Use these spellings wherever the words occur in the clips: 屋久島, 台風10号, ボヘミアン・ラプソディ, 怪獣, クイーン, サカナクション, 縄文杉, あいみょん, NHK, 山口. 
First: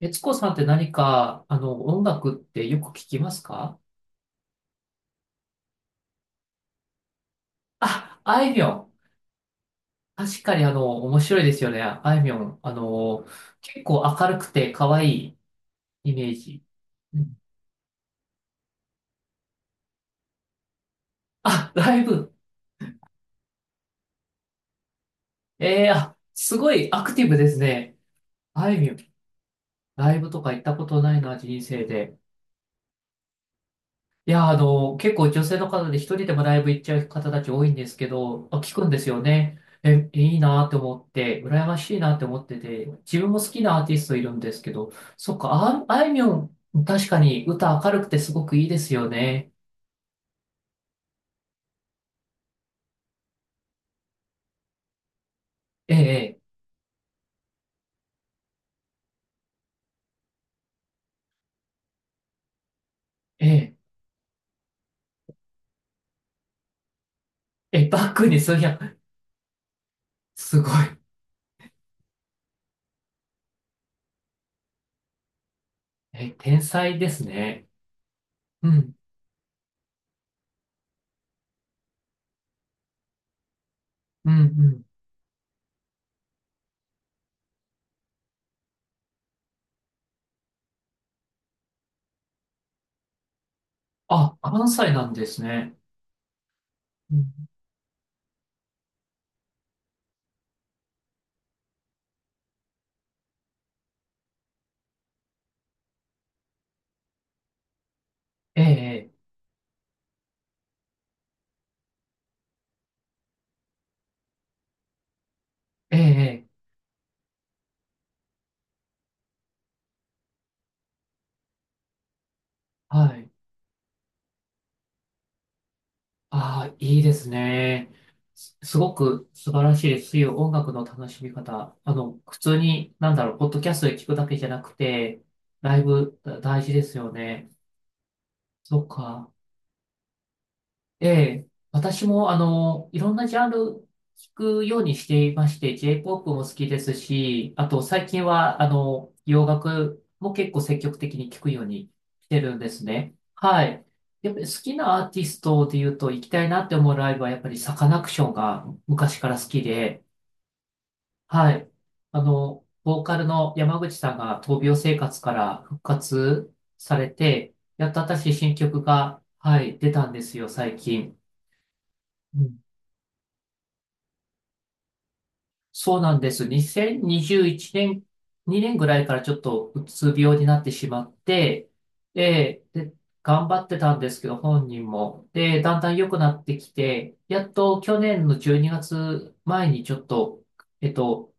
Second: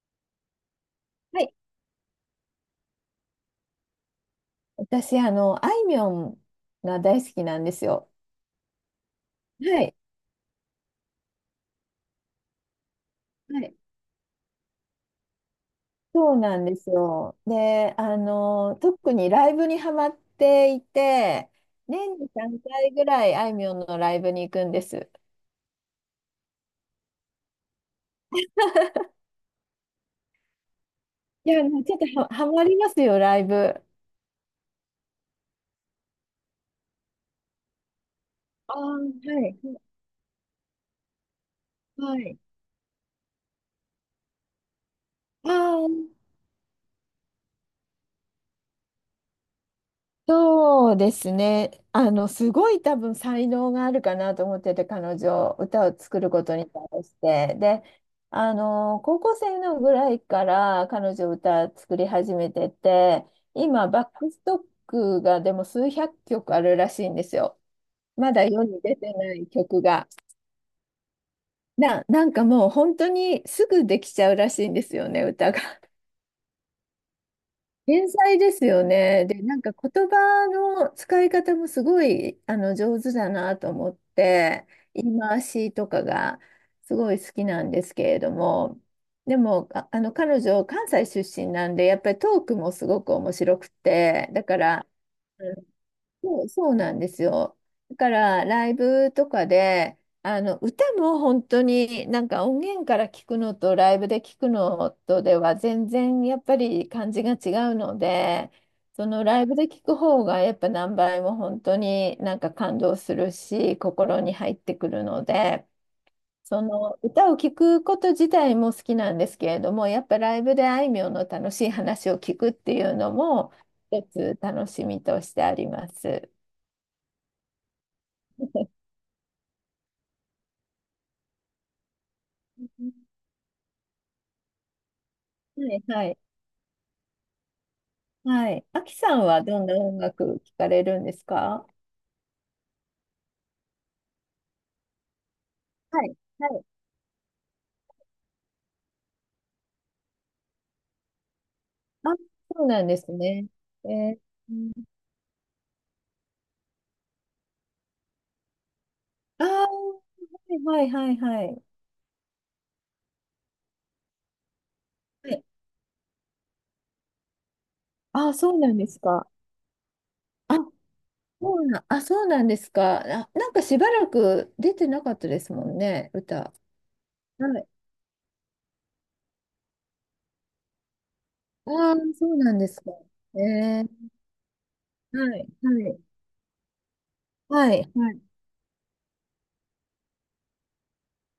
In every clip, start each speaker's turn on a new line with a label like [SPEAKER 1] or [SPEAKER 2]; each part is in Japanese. [SPEAKER 1] 悦子さんって何
[SPEAKER 2] は
[SPEAKER 1] か、
[SPEAKER 2] い。
[SPEAKER 1] 音楽ってよく聞きますか？
[SPEAKER 2] 私、あいみょんが大好きなんですよ。
[SPEAKER 1] あ、あいみょん。
[SPEAKER 2] はい。
[SPEAKER 1] 確かに面白いですよね。あいみょん。
[SPEAKER 2] はい。
[SPEAKER 1] 結構明るくて可愛いイメ
[SPEAKER 2] そ
[SPEAKER 1] ー
[SPEAKER 2] うな
[SPEAKER 1] ジ。
[SPEAKER 2] んです
[SPEAKER 1] う
[SPEAKER 2] よ。
[SPEAKER 1] ん。
[SPEAKER 2] で、特にライブにハマっていて、
[SPEAKER 1] あ、ライ
[SPEAKER 2] 年に
[SPEAKER 1] ブ。
[SPEAKER 2] 3回ぐらいあいみょんのライブに行くんです。
[SPEAKER 1] えー、あ、すごいアクティブですね。あいみょん。ライブとか行ったことないな、
[SPEAKER 2] い
[SPEAKER 1] 人
[SPEAKER 2] や、も
[SPEAKER 1] 生
[SPEAKER 2] うちょっと、
[SPEAKER 1] で。
[SPEAKER 2] ハマりますよ、ライブ。
[SPEAKER 1] いや、結構女性の方で一人でもライブ行っちゃう方たち多いんですけど、あ、聞
[SPEAKER 2] ああ、
[SPEAKER 1] くんで
[SPEAKER 2] は
[SPEAKER 1] すよね。
[SPEAKER 2] い。
[SPEAKER 1] え、いいなって思って、羨ましいな
[SPEAKER 2] は
[SPEAKER 1] って
[SPEAKER 2] い。
[SPEAKER 1] 思ってて、自分も好きなアーティストいるんですけど、そっ
[SPEAKER 2] あ
[SPEAKER 1] か、あ、
[SPEAKER 2] あ、
[SPEAKER 1] あいみょん、確かに歌明るくてすごくいいですよね。
[SPEAKER 2] そうですね。すごい多分才能があるかなと思ってて、彼女、歌
[SPEAKER 1] え
[SPEAKER 2] を作る
[SPEAKER 1] え、
[SPEAKER 2] ことに対して。で、高校生のぐらいから彼女歌作り始めてて、
[SPEAKER 1] ええ、
[SPEAKER 2] 今、バックストックがでも数百曲あるらしいんですよ。
[SPEAKER 1] ええ、バック
[SPEAKER 2] ま
[SPEAKER 1] に
[SPEAKER 2] だ
[SPEAKER 1] そう
[SPEAKER 2] 世
[SPEAKER 1] や、
[SPEAKER 2] に出てない曲が。
[SPEAKER 1] すごい。
[SPEAKER 2] なんかもう本当にすぐできちゃうらしいんですよね、歌が。
[SPEAKER 1] え、天才ですね。
[SPEAKER 2] 天才です
[SPEAKER 1] う
[SPEAKER 2] よ
[SPEAKER 1] ん、
[SPEAKER 2] ね。で、なんか言葉の使い方もすごい上手だなと思っ
[SPEAKER 1] うん、う
[SPEAKER 2] て、
[SPEAKER 1] ん。
[SPEAKER 2] 言い回しとかがすごい好きなんですけれども、でも、彼女、関西出身なんで、やっぱりトークもすごく面白くて、
[SPEAKER 1] あ、
[SPEAKER 2] だか
[SPEAKER 1] 関
[SPEAKER 2] ら、
[SPEAKER 1] 西なんですね。
[SPEAKER 2] そう、そうなんで
[SPEAKER 1] う
[SPEAKER 2] す
[SPEAKER 1] ん。
[SPEAKER 2] よ。だからライブとかであの歌も本当になんか音源から聞くのとライブで聞くのとでは全然やっぱり感じが違うので、
[SPEAKER 1] え
[SPEAKER 2] そ
[SPEAKER 1] え、
[SPEAKER 2] のライブで聞く方がやっぱ何倍も本当になんか感動するし、心に入ってくるので、
[SPEAKER 1] ええ、え
[SPEAKER 2] そ
[SPEAKER 1] え。
[SPEAKER 2] の歌を聞くこと自体も好きなんですけれども、やっぱライブであいみょんの楽しい話を聞くっていう
[SPEAKER 1] は
[SPEAKER 2] の
[SPEAKER 1] い。
[SPEAKER 2] も一つ楽しみとしてあります。
[SPEAKER 1] ああ、いいですね。す、すごく素晴らしいです。そういう音楽の楽しみ方。普通
[SPEAKER 2] は
[SPEAKER 1] に、なんだろう、ポッドキャストで聞くだけじゃなくて、ライ
[SPEAKER 2] い、は
[SPEAKER 1] ブ
[SPEAKER 2] い、
[SPEAKER 1] だ大事ですよね。
[SPEAKER 2] はい。
[SPEAKER 1] そ
[SPEAKER 2] あ
[SPEAKER 1] っ
[SPEAKER 2] きさん
[SPEAKER 1] か。
[SPEAKER 2] はどんな音楽聞かれるん
[SPEAKER 1] え
[SPEAKER 2] です
[SPEAKER 1] え、
[SPEAKER 2] か？
[SPEAKER 1] 私も、いろんなジャンル聞くようにしていまして、
[SPEAKER 2] はい、
[SPEAKER 1] J-POP も
[SPEAKER 2] は
[SPEAKER 1] 好
[SPEAKER 2] い。
[SPEAKER 1] きですし、あと最近は、洋楽も結構積極的に聞くように
[SPEAKER 2] あ、
[SPEAKER 1] してるん
[SPEAKER 2] そう
[SPEAKER 1] で
[SPEAKER 2] な
[SPEAKER 1] す
[SPEAKER 2] んです
[SPEAKER 1] ね。
[SPEAKER 2] ね。
[SPEAKER 1] はい。
[SPEAKER 2] えー、
[SPEAKER 1] やっぱり好きなアーティストで言うと、行きたいなって思うライブは、やっぱりサカナクションが昔から
[SPEAKER 2] あ
[SPEAKER 1] 好き
[SPEAKER 2] あ
[SPEAKER 1] で、
[SPEAKER 2] はい、はい、はい、は
[SPEAKER 1] は
[SPEAKER 2] い。
[SPEAKER 1] い。ボーカルの山口さんが闘病生活
[SPEAKER 2] は
[SPEAKER 1] か
[SPEAKER 2] い
[SPEAKER 1] ら復活されて、やっと私
[SPEAKER 2] あ、
[SPEAKER 1] 新
[SPEAKER 2] そうなん
[SPEAKER 1] 曲
[SPEAKER 2] です
[SPEAKER 1] が、
[SPEAKER 2] か。
[SPEAKER 1] はい、出たんですよ、
[SPEAKER 2] あ、
[SPEAKER 1] 最近。
[SPEAKER 2] あ、そうなんですか。あ、なんかしばらく出てなかったですもん
[SPEAKER 1] そう
[SPEAKER 2] ね、
[SPEAKER 1] なんです。
[SPEAKER 2] 歌。
[SPEAKER 1] 2021
[SPEAKER 2] はい。
[SPEAKER 1] 年、2年ぐらいからちょっとうつ病になってしまって、
[SPEAKER 2] ああ、そうなん
[SPEAKER 1] で、
[SPEAKER 2] です
[SPEAKER 1] で、
[SPEAKER 2] か。
[SPEAKER 1] 頑張って
[SPEAKER 2] えー、
[SPEAKER 1] たんですけど、本人も。
[SPEAKER 2] はい、
[SPEAKER 1] で、だんだ
[SPEAKER 2] は
[SPEAKER 1] ん
[SPEAKER 2] い、
[SPEAKER 1] 良くなってきて、やっ
[SPEAKER 2] はい、
[SPEAKER 1] と去
[SPEAKER 2] は
[SPEAKER 1] 年の12月前にがつまえにちょっと、えっと、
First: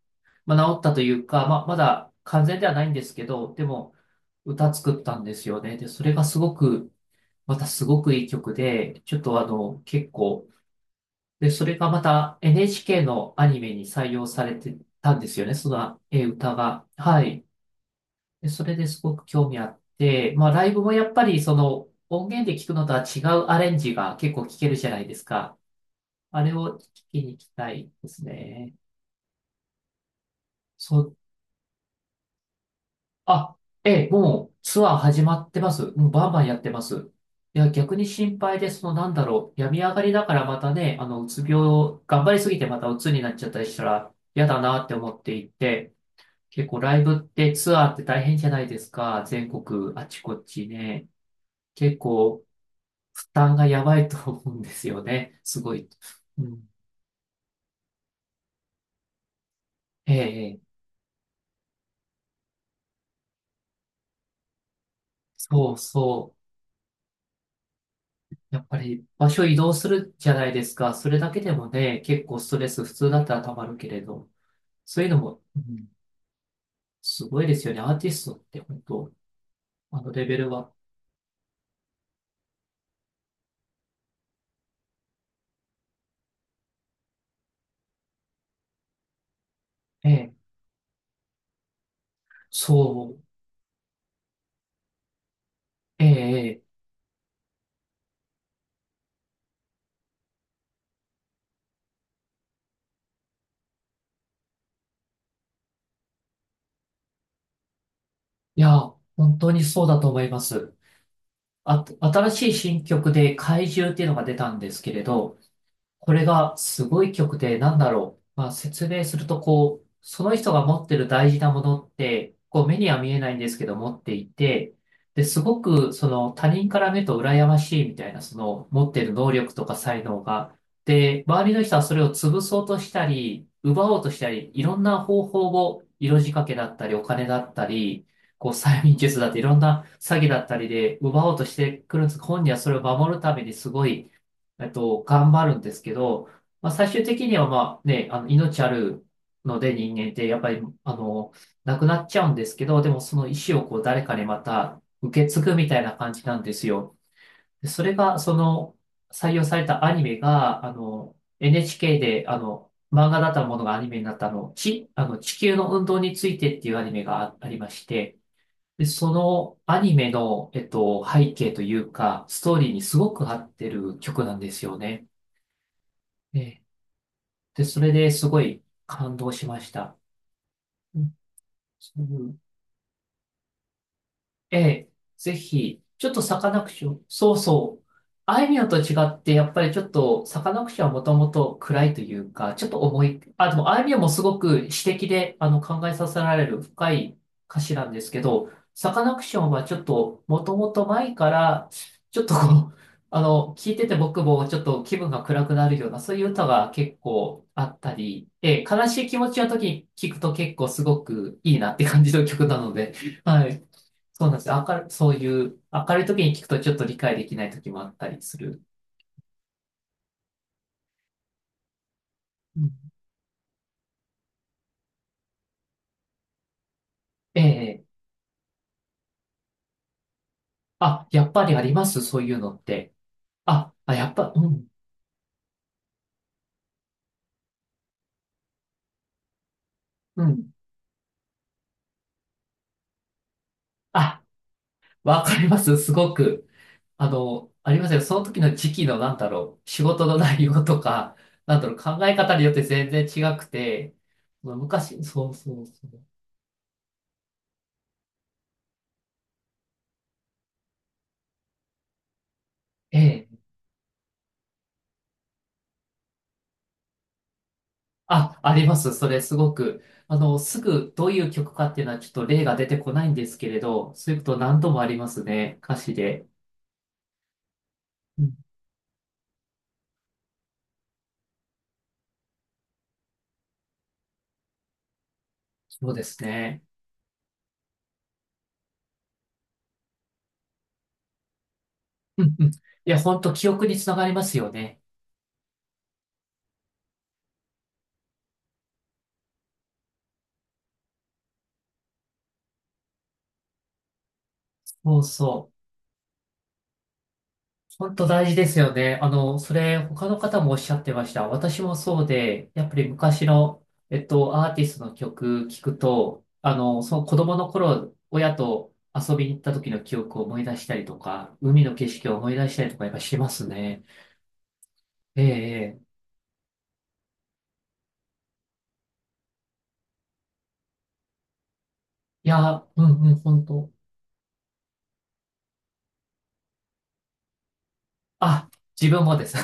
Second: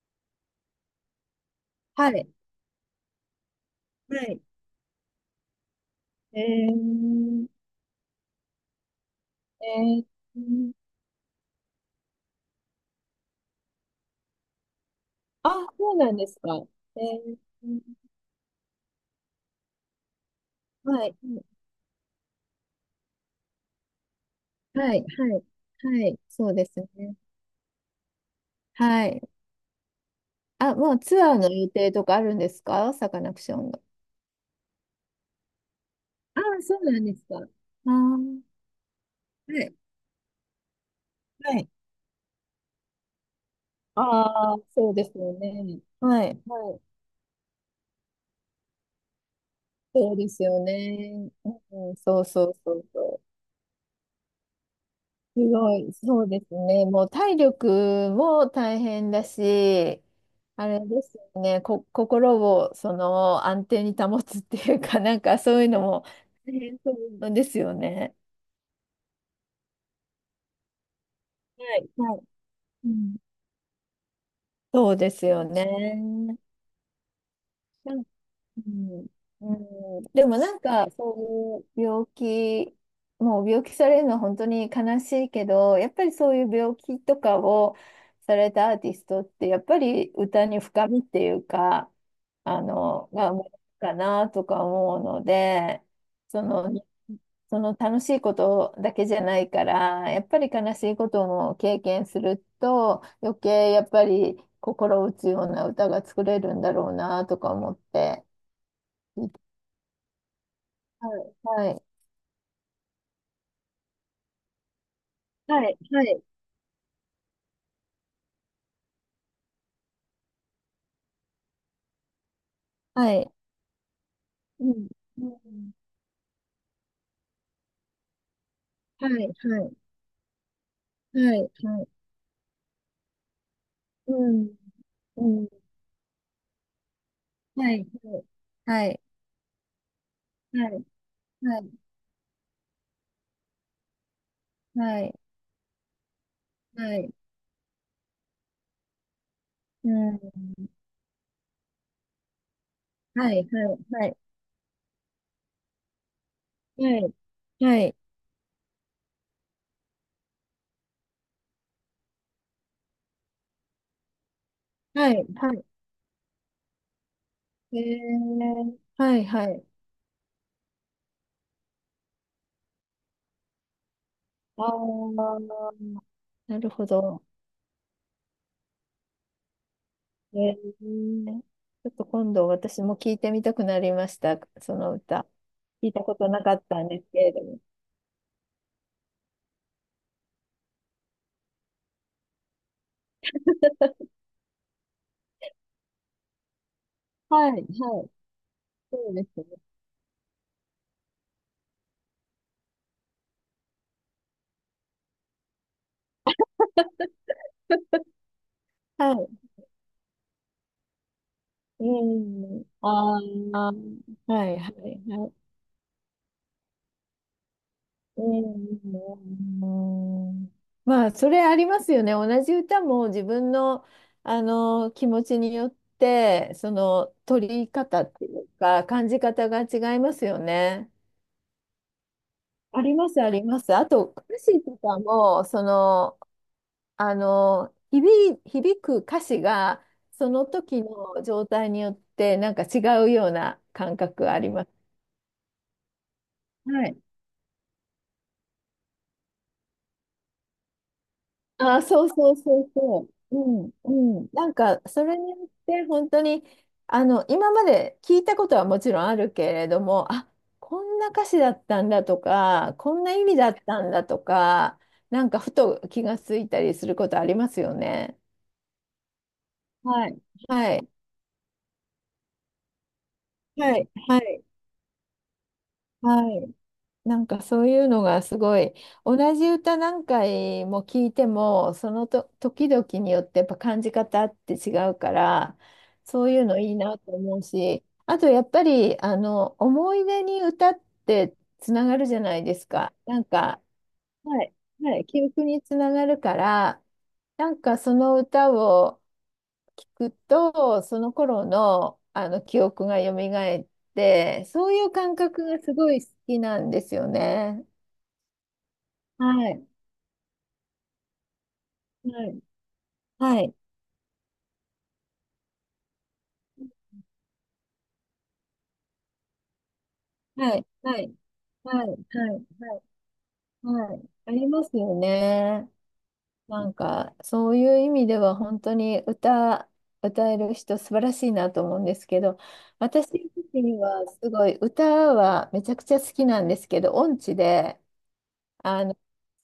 [SPEAKER 1] まあ、治ったというか、まあ、ま
[SPEAKER 2] い、
[SPEAKER 1] だ
[SPEAKER 2] はい。
[SPEAKER 1] 完全ではないんですけど、でも、
[SPEAKER 2] はい
[SPEAKER 1] 歌作ったんですよね。で、それがす
[SPEAKER 2] え
[SPEAKER 1] ごく、
[SPEAKER 2] ー、
[SPEAKER 1] またすごくいい曲で、ちょっと
[SPEAKER 2] え
[SPEAKER 1] 結構、
[SPEAKER 2] ー
[SPEAKER 1] で、それがまた NHK のアニメに採用されてたんですよね、
[SPEAKER 2] あ、
[SPEAKER 1] そ
[SPEAKER 2] そう
[SPEAKER 1] の、
[SPEAKER 2] なんです
[SPEAKER 1] 歌
[SPEAKER 2] か。
[SPEAKER 1] が。
[SPEAKER 2] え
[SPEAKER 1] は
[SPEAKER 2] ー、
[SPEAKER 1] い。で、それですごく興味あって、まあ、ライブもや
[SPEAKER 2] は
[SPEAKER 1] っ
[SPEAKER 2] い、
[SPEAKER 1] ぱりその音源で聞くのとは違うアレンジが結構聞けるじゃ
[SPEAKER 2] は
[SPEAKER 1] な
[SPEAKER 2] い、
[SPEAKER 1] いです
[SPEAKER 2] はい、
[SPEAKER 1] か。
[SPEAKER 2] はい、
[SPEAKER 1] あ
[SPEAKER 2] そ
[SPEAKER 1] れ
[SPEAKER 2] うで
[SPEAKER 1] を
[SPEAKER 2] す
[SPEAKER 1] 聞
[SPEAKER 2] ね。
[SPEAKER 1] きに行きたいですね。
[SPEAKER 2] はい。あ、も
[SPEAKER 1] そ
[SPEAKER 2] う
[SPEAKER 1] う、
[SPEAKER 2] ツアーの予定とかあるんですかサカナクシ
[SPEAKER 1] あ、
[SPEAKER 2] ョンの？
[SPEAKER 1] えー、もうツアー始まってます。もうバンバ
[SPEAKER 2] あ
[SPEAKER 1] ンやっ
[SPEAKER 2] あ、
[SPEAKER 1] て
[SPEAKER 2] そ
[SPEAKER 1] ま
[SPEAKER 2] うなん
[SPEAKER 1] す。
[SPEAKER 2] ですか。あ
[SPEAKER 1] いや、逆に
[SPEAKER 2] あ、
[SPEAKER 1] 心配で、その、なんだろ
[SPEAKER 2] は
[SPEAKER 1] う、
[SPEAKER 2] い、
[SPEAKER 1] 病み上がりだからまたね、うつ
[SPEAKER 2] はい。
[SPEAKER 1] 病、頑張りすぎてまたうつになっちゃったりしたら嫌
[SPEAKER 2] ああ、
[SPEAKER 1] だなっ
[SPEAKER 2] そ
[SPEAKER 1] て
[SPEAKER 2] うで
[SPEAKER 1] 思
[SPEAKER 2] す
[SPEAKER 1] っ
[SPEAKER 2] よ
[SPEAKER 1] てい
[SPEAKER 2] ね。
[SPEAKER 1] て、
[SPEAKER 2] はい、
[SPEAKER 1] 結
[SPEAKER 2] は
[SPEAKER 1] 構
[SPEAKER 2] い。
[SPEAKER 1] ライブってツアーって大変じゃないですか。全国あ
[SPEAKER 2] そう
[SPEAKER 1] ち
[SPEAKER 2] で
[SPEAKER 1] こ
[SPEAKER 2] すよ
[SPEAKER 1] ちね。
[SPEAKER 2] ね。うん、
[SPEAKER 1] 結
[SPEAKER 2] そう
[SPEAKER 1] 構
[SPEAKER 2] そうそうそ
[SPEAKER 1] 負
[SPEAKER 2] う。
[SPEAKER 1] 担がやばいと思うんですよね。
[SPEAKER 2] す
[SPEAKER 1] す
[SPEAKER 2] ご
[SPEAKER 1] ごい。
[SPEAKER 2] い、そうで
[SPEAKER 1] う
[SPEAKER 2] す
[SPEAKER 1] ん。
[SPEAKER 2] ね。もう体力も大変だし、
[SPEAKER 1] ええ、え
[SPEAKER 2] あ
[SPEAKER 1] え。
[SPEAKER 2] れですよね、心をその安定に保つっていうか、なんかそういう
[SPEAKER 1] そう
[SPEAKER 2] のも
[SPEAKER 1] そ
[SPEAKER 2] 大変そうですよね。
[SPEAKER 1] う。やっぱり場所移動するじゃないですか。それだけで
[SPEAKER 2] は
[SPEAKER 1] も
[SPEAKER 2] い、
[SPEAKER 1] ね、
[SPEAKER 2] はい。
[SPEAKER 1] 結構ストレス
[SPEAKER 2] う
[SPEAKER 1] 普通
[SPEAKER 2] ん、
[SPEAKER 1] だったらたまるけれど。
[SPEAKER 2] そう
[SPEAKER 1] そうい
[SPEAKER 2] で
[SPEAKER 1] うの
[SPEAKER 2] す
[SPEAKER 1] も、
[SPEAKER 2] よ
[SPEAKER 1] うん、
[SPEAKER 2] ね。
[SPEAKER 1] すごいですよね。ア
[SPEAKER 2] な
[SPEAKER 1] ー
[SPEAKER 2] ん
[SPEAKER 1] ティストって
[SPEAKER 2] う
[SPEAKER 1] 本
[SPEAKER 2] ん、
[SPEAKER 1] 当、あ
[SPEAKER 2] うん
[SPEAKER 1] のレ
[SPEAKER 2] で
[SPEAKER 1] ベ
[SPEAKER 2] も
[SPEAKER 1] ル
[SPEAKER 2] なん
[SPEAKER 1] は。
[SPEAKER 2] かそういう病気、もう病気されるのは本当に悲しいけど、やっぱりそういう病気とかをされたアーティストって、やっぱ
[SPEAKER 1] え
[SPEAKER 2] り
[SPEAKER 1] え、
[SPEAKER 2] 歌に深みっていうか、
[SPEAKER 1] そう。
[SPEAKER 2] が生まれるかなとか思うので、
[SPEAKER 1] え
[SPEAKER 2] そ
[SPEAKER 1] え、え
[SPEAKER 2] の、
[SPEAKER 1] え。
[SPEAKER 2] その楽しいことだけじゃないから、やっぱり悲しいことも経験すると、余計やっぱり心打つような歌が作れるんだろうなとか思って。
[SPEAKER 1] いや、
[SPEAKER 2] はい
[SPEAKER 1] 本当にそうだと思います。
[SPEAKER 2] はい。
[SPEAKER 1] あ、新しい新曲で怪獣っていうのが出たんですけれど、
[SPEAKER 2] はい、は
[SPEAKER 1] こ
[SPEAKER 2] い、
[SPEAKER 1] れがすごい曲で、なんだろう。まあ、説明すると、こう、その人が持ってる大事なものって、こう、目には見
[SPEAKER 2] は
[SPEAKER 1] えな
[SPEAKER 2] い。
[SPEAKER 1] いんですけど、持ってい
[SPEAKER 2] う
[SPEAKER 1] て、
[SPEAKER 2] ん、
[SPEAKER 1] で、
[SPEAKER 2] う
[SPEAKER 1] すご
[SPEAKER 2] ん、
[SPEAKER 1] く、その、他人から見ると羨ましいみたいな、その、持って
[SPEAKER 2] は
[SPEAKER 1] る
[SPEAKER 2] い、
[SPEAKER 1] 能力と
[SPEAKER 2] はい、
[SPEAKER 1] か才能が。で、
[SPEAKER 2] はい、
[SPEAKER 1] 周りの人は
[SPEAKER 2] はい、
[SPEAKER 1] それを潰そうとしたり、奪おうと
[SPEAKER 2] う
[SPEAKER 1] したり、
[SPEAKER 2] ん、
[SPEAKER 1] いろんな方
[SPEAKER 2] う
[SPEAKER 1] 法
[SPEAKER 2] ん、
[SPEAKER 1] を、色仕掛けだったり、お金だった
[SPEAKER 2] はい、
[SPEAKER 1] り、
[SPEAKER 2] はい。
[SPEAKER 1] こう、催
[SPEAKER 2] は
[SPEAKER 1] 眠
[SPEAKER 2] い、
[SPEAKER 1] 術だって、いろんな詐欺だったりで奪おうとし
[SPEAKER 2] はい、
[SPEAKER 1] てくるんです。本人はそれを守るためにすごい、
[SPEAKER 2] はい、はい、
[SPEAKER 1] 頑張るんですけど、まあ、最
[SPEAKER 2] は
[SPEAKER 1] 終
[SPEAKER 2] い、
[SPEAKER 1] 的にはまあね、命あるので
[SPEAKER 2] う
[SPEAKER 1] 人間ってやっぱり、
[SPEAKER 2] ん、
[SPEAKER 1] 亡くなっちゃうんですけど、でもその
[SPEAKER 2] は
[SPEAKER 1] 意
[SPEAKER 2] い、はい、
[SPEAKER 1] 思をこう誰
[SPEAKER 2] は
[SPEAKER 1] か
[SPEAKER 2] い、
[SPEAKER 1] にまた受け継ぐみたいな感じなんですよ。
[SPEAKER 2] はい、
[SPEAKER 1] で
[SPEAKER 2] は
[SPEAKER 1] それ
[SPEAKER 2] い、
[SPEAKER 1] が、その、採用されたアニメが、NHK で、漫画だったものがアニメになったあの、ち、あ
[SPEAKER 2] は
[SPEAKER 1] の、
[SPEAKER 2] い、
[SPEAKER 1] 地
[SPEAKER 2] は
[SPEAKER 1] 球
[SPEAKER 2] い、
[SPEAKER 1] の運動についてっていうアニメがあありま
[SPEAKER 2] え
[SPEAKER 1] して、
[SPEAKER 2] ー、
[SPEAKER 1] で、そ
[SPEAKER 2] はい、は
[SPEAKER 1] の
[SPEAKER 2] い、
[SPEAKER 1] アニメの、背景というか、ストーリーにすごく合ってる曲なんで
[SPEAKER 2] あ
[SPEAKER 1] すよね。
[SPEAKER 2] ー、
[SPEAKER 1] え
[SPEAKER 2] な
[SPEAKER 1] え。
[SPEAKER 2] るほど。
[SPEAKER 1] で、それですごい感動しました。
[SPEAKER 2] え
[SPEAKER 1] うん。
[SPEAKER 2] ー、ちょっ
[SPEAKER 1] そ
[SPEAKER 2] と今
[SPEAKER 1] う。
[SPEAKER 2] 度私も聞いてみたくなりました。
[SPEAKER 1] え
[SPEAKER 2] そ
[SPEAKER 1] え、
[SPEAKER 2] の歌。
[SPEAKER 1] ぜひ、
[SPEAKER 2] 聞いた
[SPEAKER 1] ちょっ
[SPEAKER 2] こ
[SPEAKER 1] と
[SPEAKER 2] と
[SPEAKER 1] サ
[SPEAKER 2] な
[SPEAKER 1] カ
[SPEAKER 2] か
[SPEAKER 1] ナ
[SPEAKER 2] っ
[SPEAKER 1] ク
[SPEAKER 2] た
[SPEAKER 1] シ
[SPEAKER 2] ん
[SPEAKER 1] ョ
[SPEAKER 2] で
[SPEAKER 1] ン、
[SPEAKER 2] すけ
[SPEAKER 1] そ
[SPEAKER 2] れ
[SPEAKER 1] う
[SPEAKER 2] ども。
[SPEAKER 1] そう。あいみょんと違って、やっぱりちょっと、サカナクションはもともと暗いというか、ちょっと重い。あ、でも、あいみょんもすごく詩的で、考えさせられる深い
[SPEAKER 2] は
[SPEAKER 1] 歌
[SPEAKER 2] い、
[SPEAKER 1] 詞なんで
[SPEAKER 2] は
[SPEAKER 1] す
[SPEAKER 2] い。
[SPEAKER 1] けど、サカ
[SPEAKER 2] そう
[SPEAKER 1] ナク
[SPEAKER 2] で
[SPEAKER 1] シ
[SPEAKER 2] す
[SPEAKER 1] ョ
[SPEAKER 2] ね。
[SPEAKER 1] ンはちょっと、もともと前から、ちょっとこう、聞いてて僕もちょっと気分が暗くなるような、そういう歌が結構あったり、ええ、悲しい
[SPEAKER 2] は
[SPEAKER 1] 気持
[SPEAKER 2] い。
[SPEAKER 1] ちの時に聞くと結構すごくいいなっ
[SPEAKER 2] う
[SPEAKER 1] て感じの曲な
[SPEAKER 2] ん。
[SPEAKER 1] の
[SPEAKER 2] あ
[SPEAKER 1] で、はい。
[SPEAKER 2] あ、は
[SPEAKER 1] そうなんです
[SPEAKER 2] い
[SPEAKER 1] よ。
[SPEAKER 2] は
[SPEAKER 1] 明る、
[SPEAKER 2] い
[SPEAKER 1] そう
[SPEAKER 2] はい。
[SPEAKER 1] いう、明るい時に聞くとちょっと理解できない時もあったりする。
[SPEAKER 2] うん。まあ、それありますよね。同じ
[SPEAKER 1] うん。
[SPEAKER 2] 歌も自分の、あの気持ちによって、その
[SPEAKER 1] え
[SPEAKER 2] 取り
[SPEAKER 1] え。
[SPEAKER 2] 方っていうか、感じ方が違いますよね。
[SPEAKER 1] あ、やっぱりありますそういうのっ
[SPEAKER 2] あ
[SPEAKER 1] て。
[SPEAKER 2] りますありま
[SPEAKER 1] あ、
[SPEAKER 2] す。あ
[SPEAKER 1] あ、やっ
[SPEAKER 2] と、
[SPEAKER 1] ぱ、
[SPEAKER 2] 歌
[SPEAKER 1] う
[SPEAKER 2] 詞
[SPEAKER 1] ん、
[SPEAKER 2] とかも、響く歌詞が、
[SPEAKER 1] う
[SPEAKER 2] その
[SPEAKER 1] ん。
[SPEAKER 2] 時の状態によって、なんか違うような感
[SPEAKER 1] あ、
[SPEAKER 2] 覚あります。
[SPEAKER 1] わかります。すごく。
[SPEAKER 2] はい。
[SPEAKER 1] ありますよ。その時の時期の、なんだろう、仕事の内容とか、なんだろう、
[SPEAKER 2] あー、
[SPEAKER 1] 考
[SPEAKER 2] そう
[SPEAKER 1] え
[SPEAKER 2] そう
[SPEAKER 1] 方によっ
[SPEAKER 2] そ
[SPEAKER 1] て
[SPEAKER 2] う
[SPEAKER 1] 全然
[SPEAKER 2] そう。
[SPEAKER 1] 違く
[SPEAKER 2] うん、
[SPEAKER 1] て、
[SPEAKER 2] うん。なんか、
[SPEAKER 1] 昔、
[SPEAKER 2] それ
[SPEAKER 1] そ
[SPEAKER 2] に
[SPEAKER 1] う
[SPEAKER 2] よっ
[SPEAKER 1] そう
[SPEAKER 2] て、
[SPEAKER 1] そう。
[SPEAKER 2] 本当に、今まで聞いたことはもちろんあるけれども、あ、こんな歌詞だったんだとか、こんな意
[SPEAKER 1] え
[SPEAKER 2] 味
[SPEAKER 1] え。
[SPEAKER 2] だったんだとか、なんか、ふと気がついたりすることありますよね。
[SPEAKER 1] あ、あります。それすごく。
[SPEAKER 2] はい。
[SPEAKER 1] す
[SPEAKER 2] はい。
[SPEAKER 1] ぐどういう曲かっていうのはちょっと例が出てこないんですけれ
[SPEAKER 2] はい。
[SPEAKER 1] ど、そうい
[SPEAKER 2] は
[SPEAKER 1] うこと
[SPEAKER 2] い。
[SPEAKER 1] 何度もありますね。歌詞
[SPEAKER 2] は
[SPEAKER 1] で。
[SPEAKER 2] い。はいなんかそういうのが
[SPEAKER 1] う
[SPEAKER 2] す
[SPEAKER 1] ん、
[SPEAKER 2] ごい同じ歌何回も聞いても、そのと時々によってやっぱ感じ方って違うから、
[SPEAKER 1] そうです
[SPEAKER 2] そういうの
[SPEAKER 1] ね。
[SPEAKER 2] いいなと思うし、あとやっぱり思い出に歌ってつながるじゃ
[SPEAKER 1] うん、
[SPEAKER 2] ない
[SPEAKER 1] うん。
[SPEAKER 2] で
[SPEAKER 1] い
[SPEAKER 2] すか、
[SPEAKER 1] や、
[SPEAKER 2] な
[SPEAKER 1] 本
[SPEAKER 2] ん
[SPEAKER 1] 当記
[SPEAKER 2] か、
[SPEAKER 1] 憶につながります
[SPEAKER 2] は
[SPEAKER 1] よ
[SPEAKER 2] い
[SPEAKER 1] ね。
[SPEAKER 2] はい、記憶につながるから、なんかその歌を聞くと、その頃のあの記憶が蘇って、そういう
[SPEAKER 1] そう
[SPEAKER 2] 感覚
[SPEAKER 1] そ
[SPEAKER 2] が
[SPEAKER 1] う。
[SPEAKER 2] すごい好きなんですよね。
[SPEAKER 1] 本当大事ですよね。
[SPEAKER 2] は
[SPEAKER 1] そ
[SPEAKER 2] い、
[SPEAKER 1] れ他の方もおっしゃってました。私もそう
[SPEAKER 2] はい、
[SPEAKER 1] で、やっぱり昔
[SPEAKER 2] はい、
[SPEAKER 1] の、アーティストの曲聞くと、その子供の頃、親と遊びに行った時の記憶を思い
[SPEAKER 2] は
[SPEAKER 1] 出し
[SPEAKER 2] い、
[SPEAKER 1] たりと
[SPEAKER 2] はい、
[SPEAKER 1] か、海の
[SPEAKER 2] は
[SPEAKER 1] 景
[SPEAKER 2] い、は
[SPEAKER 1] 色を思
[SPEAKER 2] い、
[SPEAKER 1] い出したりと
[SPEAKER 2] はい
[SPEAKER 1] かやっぱしますね。
[SPEAKER 2] はいありますよ
[SPEAKER 1] ええ、
[SPEAKER 2] ね。
[SPEAKER 1] ええ。
[SPEAKER 2] なんか、そういう意味では本当に歌える人素晴らしいなと思うんですけ
[SPEAKER 1] い
[SPEAKER 2] ど、
[SPEAKER 1] や、うん
[SPEAKER 2] 私
[SPEAKER 1] うん、
[SPEAKER 2] 自
[SPEAKER 1] 本当。
[SPEAKER 2] 身はすごい歌はめちゃくちゃ好きなんですけど、音痴で、
[SPEAKER 1] あ、
[SPEAKER 2] あ
[SPEAKER 1] 自
[SPEAKER 2] の、
[SPEAKER 1] 分もです。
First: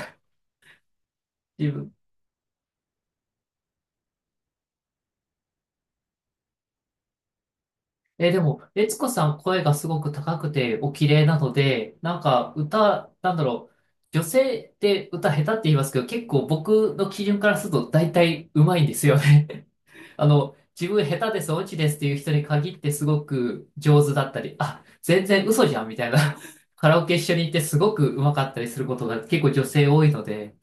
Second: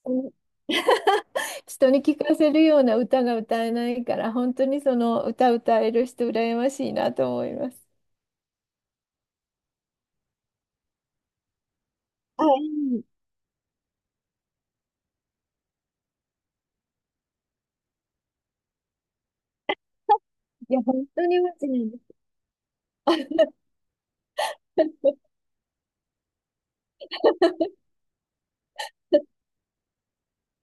[SPEAKER 1] 自
[SPEAKER 2] 人
[SPEAKER 1] 分。
[SPEAKER 2] に聞かせるような歌が歌えないから、本当にその歌歌える人羨ましいなと思います。
[SPEAKER 1] え、でも、悦子さん声がすごく高くてお綺麗なので、なん
[SPEAKER 2] あ、
[SPEAKER 1] か
[SPEAKER 2] いい
[SPEAKER 1] 歌、なんだろう、女性って歌下手って言いますけど、結構僕の基準からすると大体上手いんですよね。
[SPEAKER 2] いや、
[SPEAKER 1] 自分
[SPEAKER 2] 本
[SPEAKER 1] 下
[SPEAKER 2] 当
[SPEAKER 1] 手
[SPEAKER 2] に
[SPEAKER 1] です、
[SPEAKER 2] マ
[SPEAKER 1] オ
[SPEAKER 2] ジ
[SPEAKER 1] チ
[SPEAKER 2] な
[SPEAKER 1] で
[SPEAKER 2] ん
[SPEAKER 1] す
[SPEAKER 2] で
[SPEAKER 1] っていう人に限ってすごく上手だったり、あ、
[SPEAKER 2] す。
[SPEAKER 1] 全然嘘じゃんみたいな。カラオケ一緒に行ってすごく上手かったりすることが結構女性多いので、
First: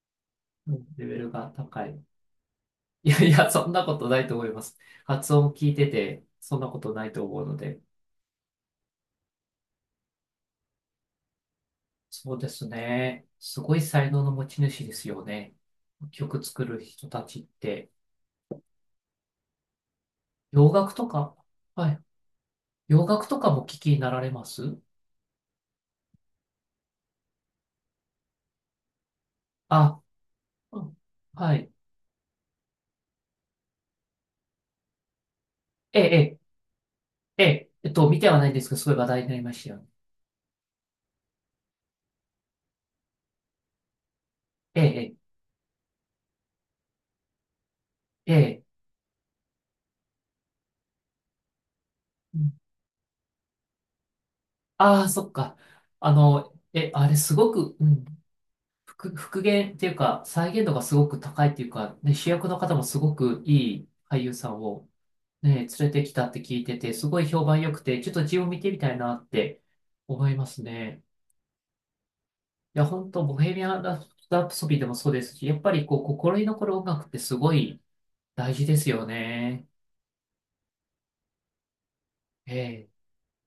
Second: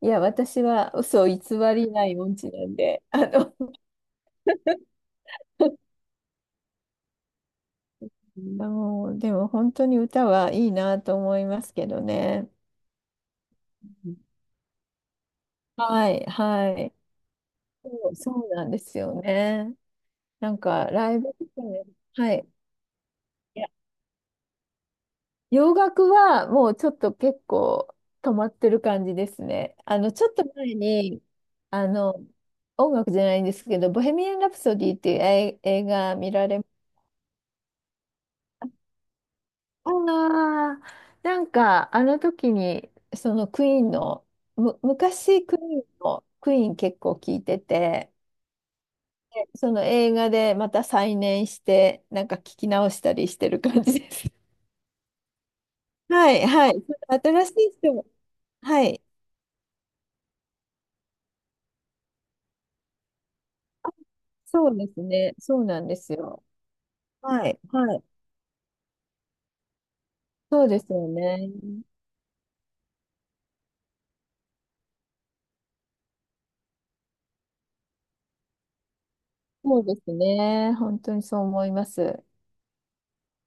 [SPEAKER 2] いや、私は
[SPEAKER 1] レベ
[SPEAKER 2] 嘘を
[SPEAKER 1] ル
[SPEAKER 2] 偽
[SPEAKER 1] が高
[SPEAKER 2] り
[SPEAKER 1] い。
[SPEAKER 2] ない音痴なんで、
[SPEAKER 1] いやいや、そんなことないと思います。発音聞いてて、そんなことないと思うので。
[SPEAKER 2] もう、でも本当に歌はいいなと思いますけど
[SPEAKER 1] そうで
[SPEAKER 2] ね。
[SPEAKER 1] すね。すごい才能の持ち主ですよね。
[SPEAKER 2] はい、
[SPEAKER 1] 曲作
[SPEAKER 2] は
[SPEAKER 1] る
[SPEAKER 2] い。
[SPEAKER 1] 人たちって。
[SPEAKER 2] そうそうなんですよね。なん
[SPEAKER 1] 洋
[SPEAKER 2] か、
[SPEAKER 1] 楽と
[SPEAKER 2] ライブ
[SPEAKER 1] か、
[SPEAKER 2] とかね、
[SPEAKER 1] はい。
[SPEAKER 2] はい。
[SPEAKER 1] 洋楽とか
[SPEAKER 2] い
[SPEAKER 1] も
[SPEAKER 2] や
[SPEAKER 1] 聞きになられます？
[SPEAKER 2] 洋楽はもうちょっと結構止まってる感じですね。
[SPEAKER 1] あ、
[SPEAKER 2] ちょっと前
[SPEAKER 1] うん、
[SPEAKER 2] に、
[SPEAKER 1] はい。
[SPEAKER 2] あの、音楽じゃないんですけど、ボヘミアン・ラプソディっていう映
[SPEAKER 1] ええ、
[SPEAKER 2] 画見られ？
[SPEAKER 1] ええ、ええ、見てはないんですけど、すごい話題になりましたよね。
[SPEAKER 2] ああ、なんか、あの時に、そのクイーンの、む、
[SPEAKER 1] ええ、
[SPEAKER 2] 昔クイーンの、クイーン結構聞いてて、
[SPEAKER 1] ええ、ええ。
[SPEAKER 2] でその映画でまた再燃して、なんか聞き直したりしてる感じです。
[SPEAKER 1] ああー、そっか。
[SPEAKER 2] はい、はい。
[SPEAKER 1] え、あれす
[SPEAKER 2] 新し
[SPEAKER 1] ご
[SPEAKER 2] い
[SPEAKER 1] く、う
[SPEAKER 2] 人
[SPEAKER 1] ん、
[SPEAKER 2] も、はい。
[SPEAKER 1] 復元っていうか、再現度がすごく高いっていうか、ね、主役の方もすごくいい俳優さん
[SPEAKER 2] そうで
[SPEAKER 1] を、
[SPEAKER 2] すね。
[SPEAKER 1] ね、
[SPEAKER 2] そう
[SPEAKER 1] 連
[SPEAKER 2] なん
[SPEAKER 1] れ
[SPEAKER 2] で
[SPEAKER 1] てき
[SPEAKER 2] す
[SPEAKER 1] たって
[SPEAKER 2] よ。
[SPEAKER 1] 聞いてて、すごい評
[SPEAKER 2] はい、
[SPEAKER 1] 判良く
[SPEAKER 2] は
[SPEAKER 1] て、
[SPEAKER 2] い。
[SPEAKER 1] ちょっと字を見てみたいなって思います
[SPEAKER 2] そうです
[SPEAKER 1] ね。
[SPEAKER 2] よね。
[SPEAKER 1] いや、本当ボヘミアン・ラプソディでもそうですし、やっぱりこう、心に残る音楽ってすごい大事ですよね。
[SPEAKER 2] そうですね。本当にそう思います。
[SPEAKER 1] ええ